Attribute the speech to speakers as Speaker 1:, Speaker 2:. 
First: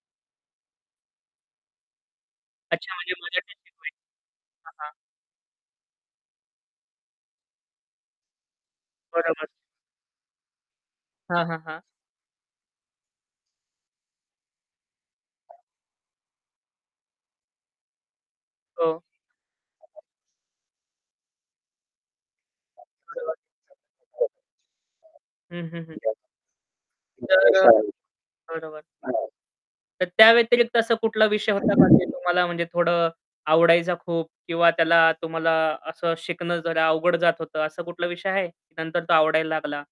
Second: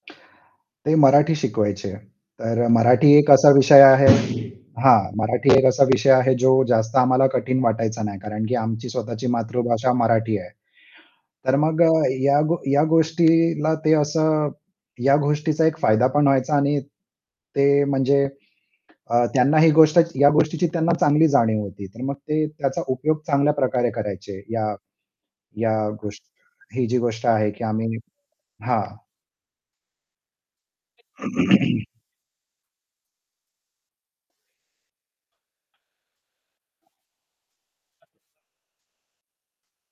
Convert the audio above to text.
Speaker 1: ते मराठी शिकवायचे. तर
Speaker 2: अच्छा.
Speaker 1: मराठी
Speaker 2: म्हणजे
Speaker 1: एक असा
Speaker 2: मराठी शिकवायचे?
Speaker 1: विषय आहे
Speaker 2: हां, हां.
Speaker 1: हां मराठी एक असा विषय आहे जो जास्त आम्हाला कठीण वाटायचा नाही. कारण की आमची स्वतःची
Speaker 2: बरोबर.
Speaker 1: मातृभाषा मराठी आहे.
Speaker 2: हां,
Speaker 1: तर
Speaker 2: हां, हां.
Speaker 1: मग अ, या ग या गोष्टीला ते असं या गोष्टीचा एक फायदा पण व्हायचा आणि ते म्हणजे
Speaker 2: हो.
Speaker 1: अ, त्यांना ही गोष्ट या गोष्टीची त्यांना चांगली जाणीव होती. तर मग ते त्याचा
Speaker 2: [unintelligible]
Speaker 1: उपयोग चांगल्या प्रकारे करायचे. या
Speaker 2: हं,
Speaker 1: या
Speaker 2: हं, हं. [unintelligible]
Speaker 1: गोष्टी ही जी गोष्ट आहे
Speaker 2: तर
Speaker 1: की
Speaker 2: अ,
Speaker 1: आम्ही
Speaker 2: बरोबर. हां.
Speaker 1: हां.
Speaker 2: तर त्या व्यतिरिक्त असा कुठला विषय होता का? जो तुम्हाला म्हणजे थोडं आवडायचा खूप किंवा त्याला तुम्हाला असं शिकणं जरा अवघड जात होतं. असा कुठला विषय आहे? नंतर तो आवडायला लागला.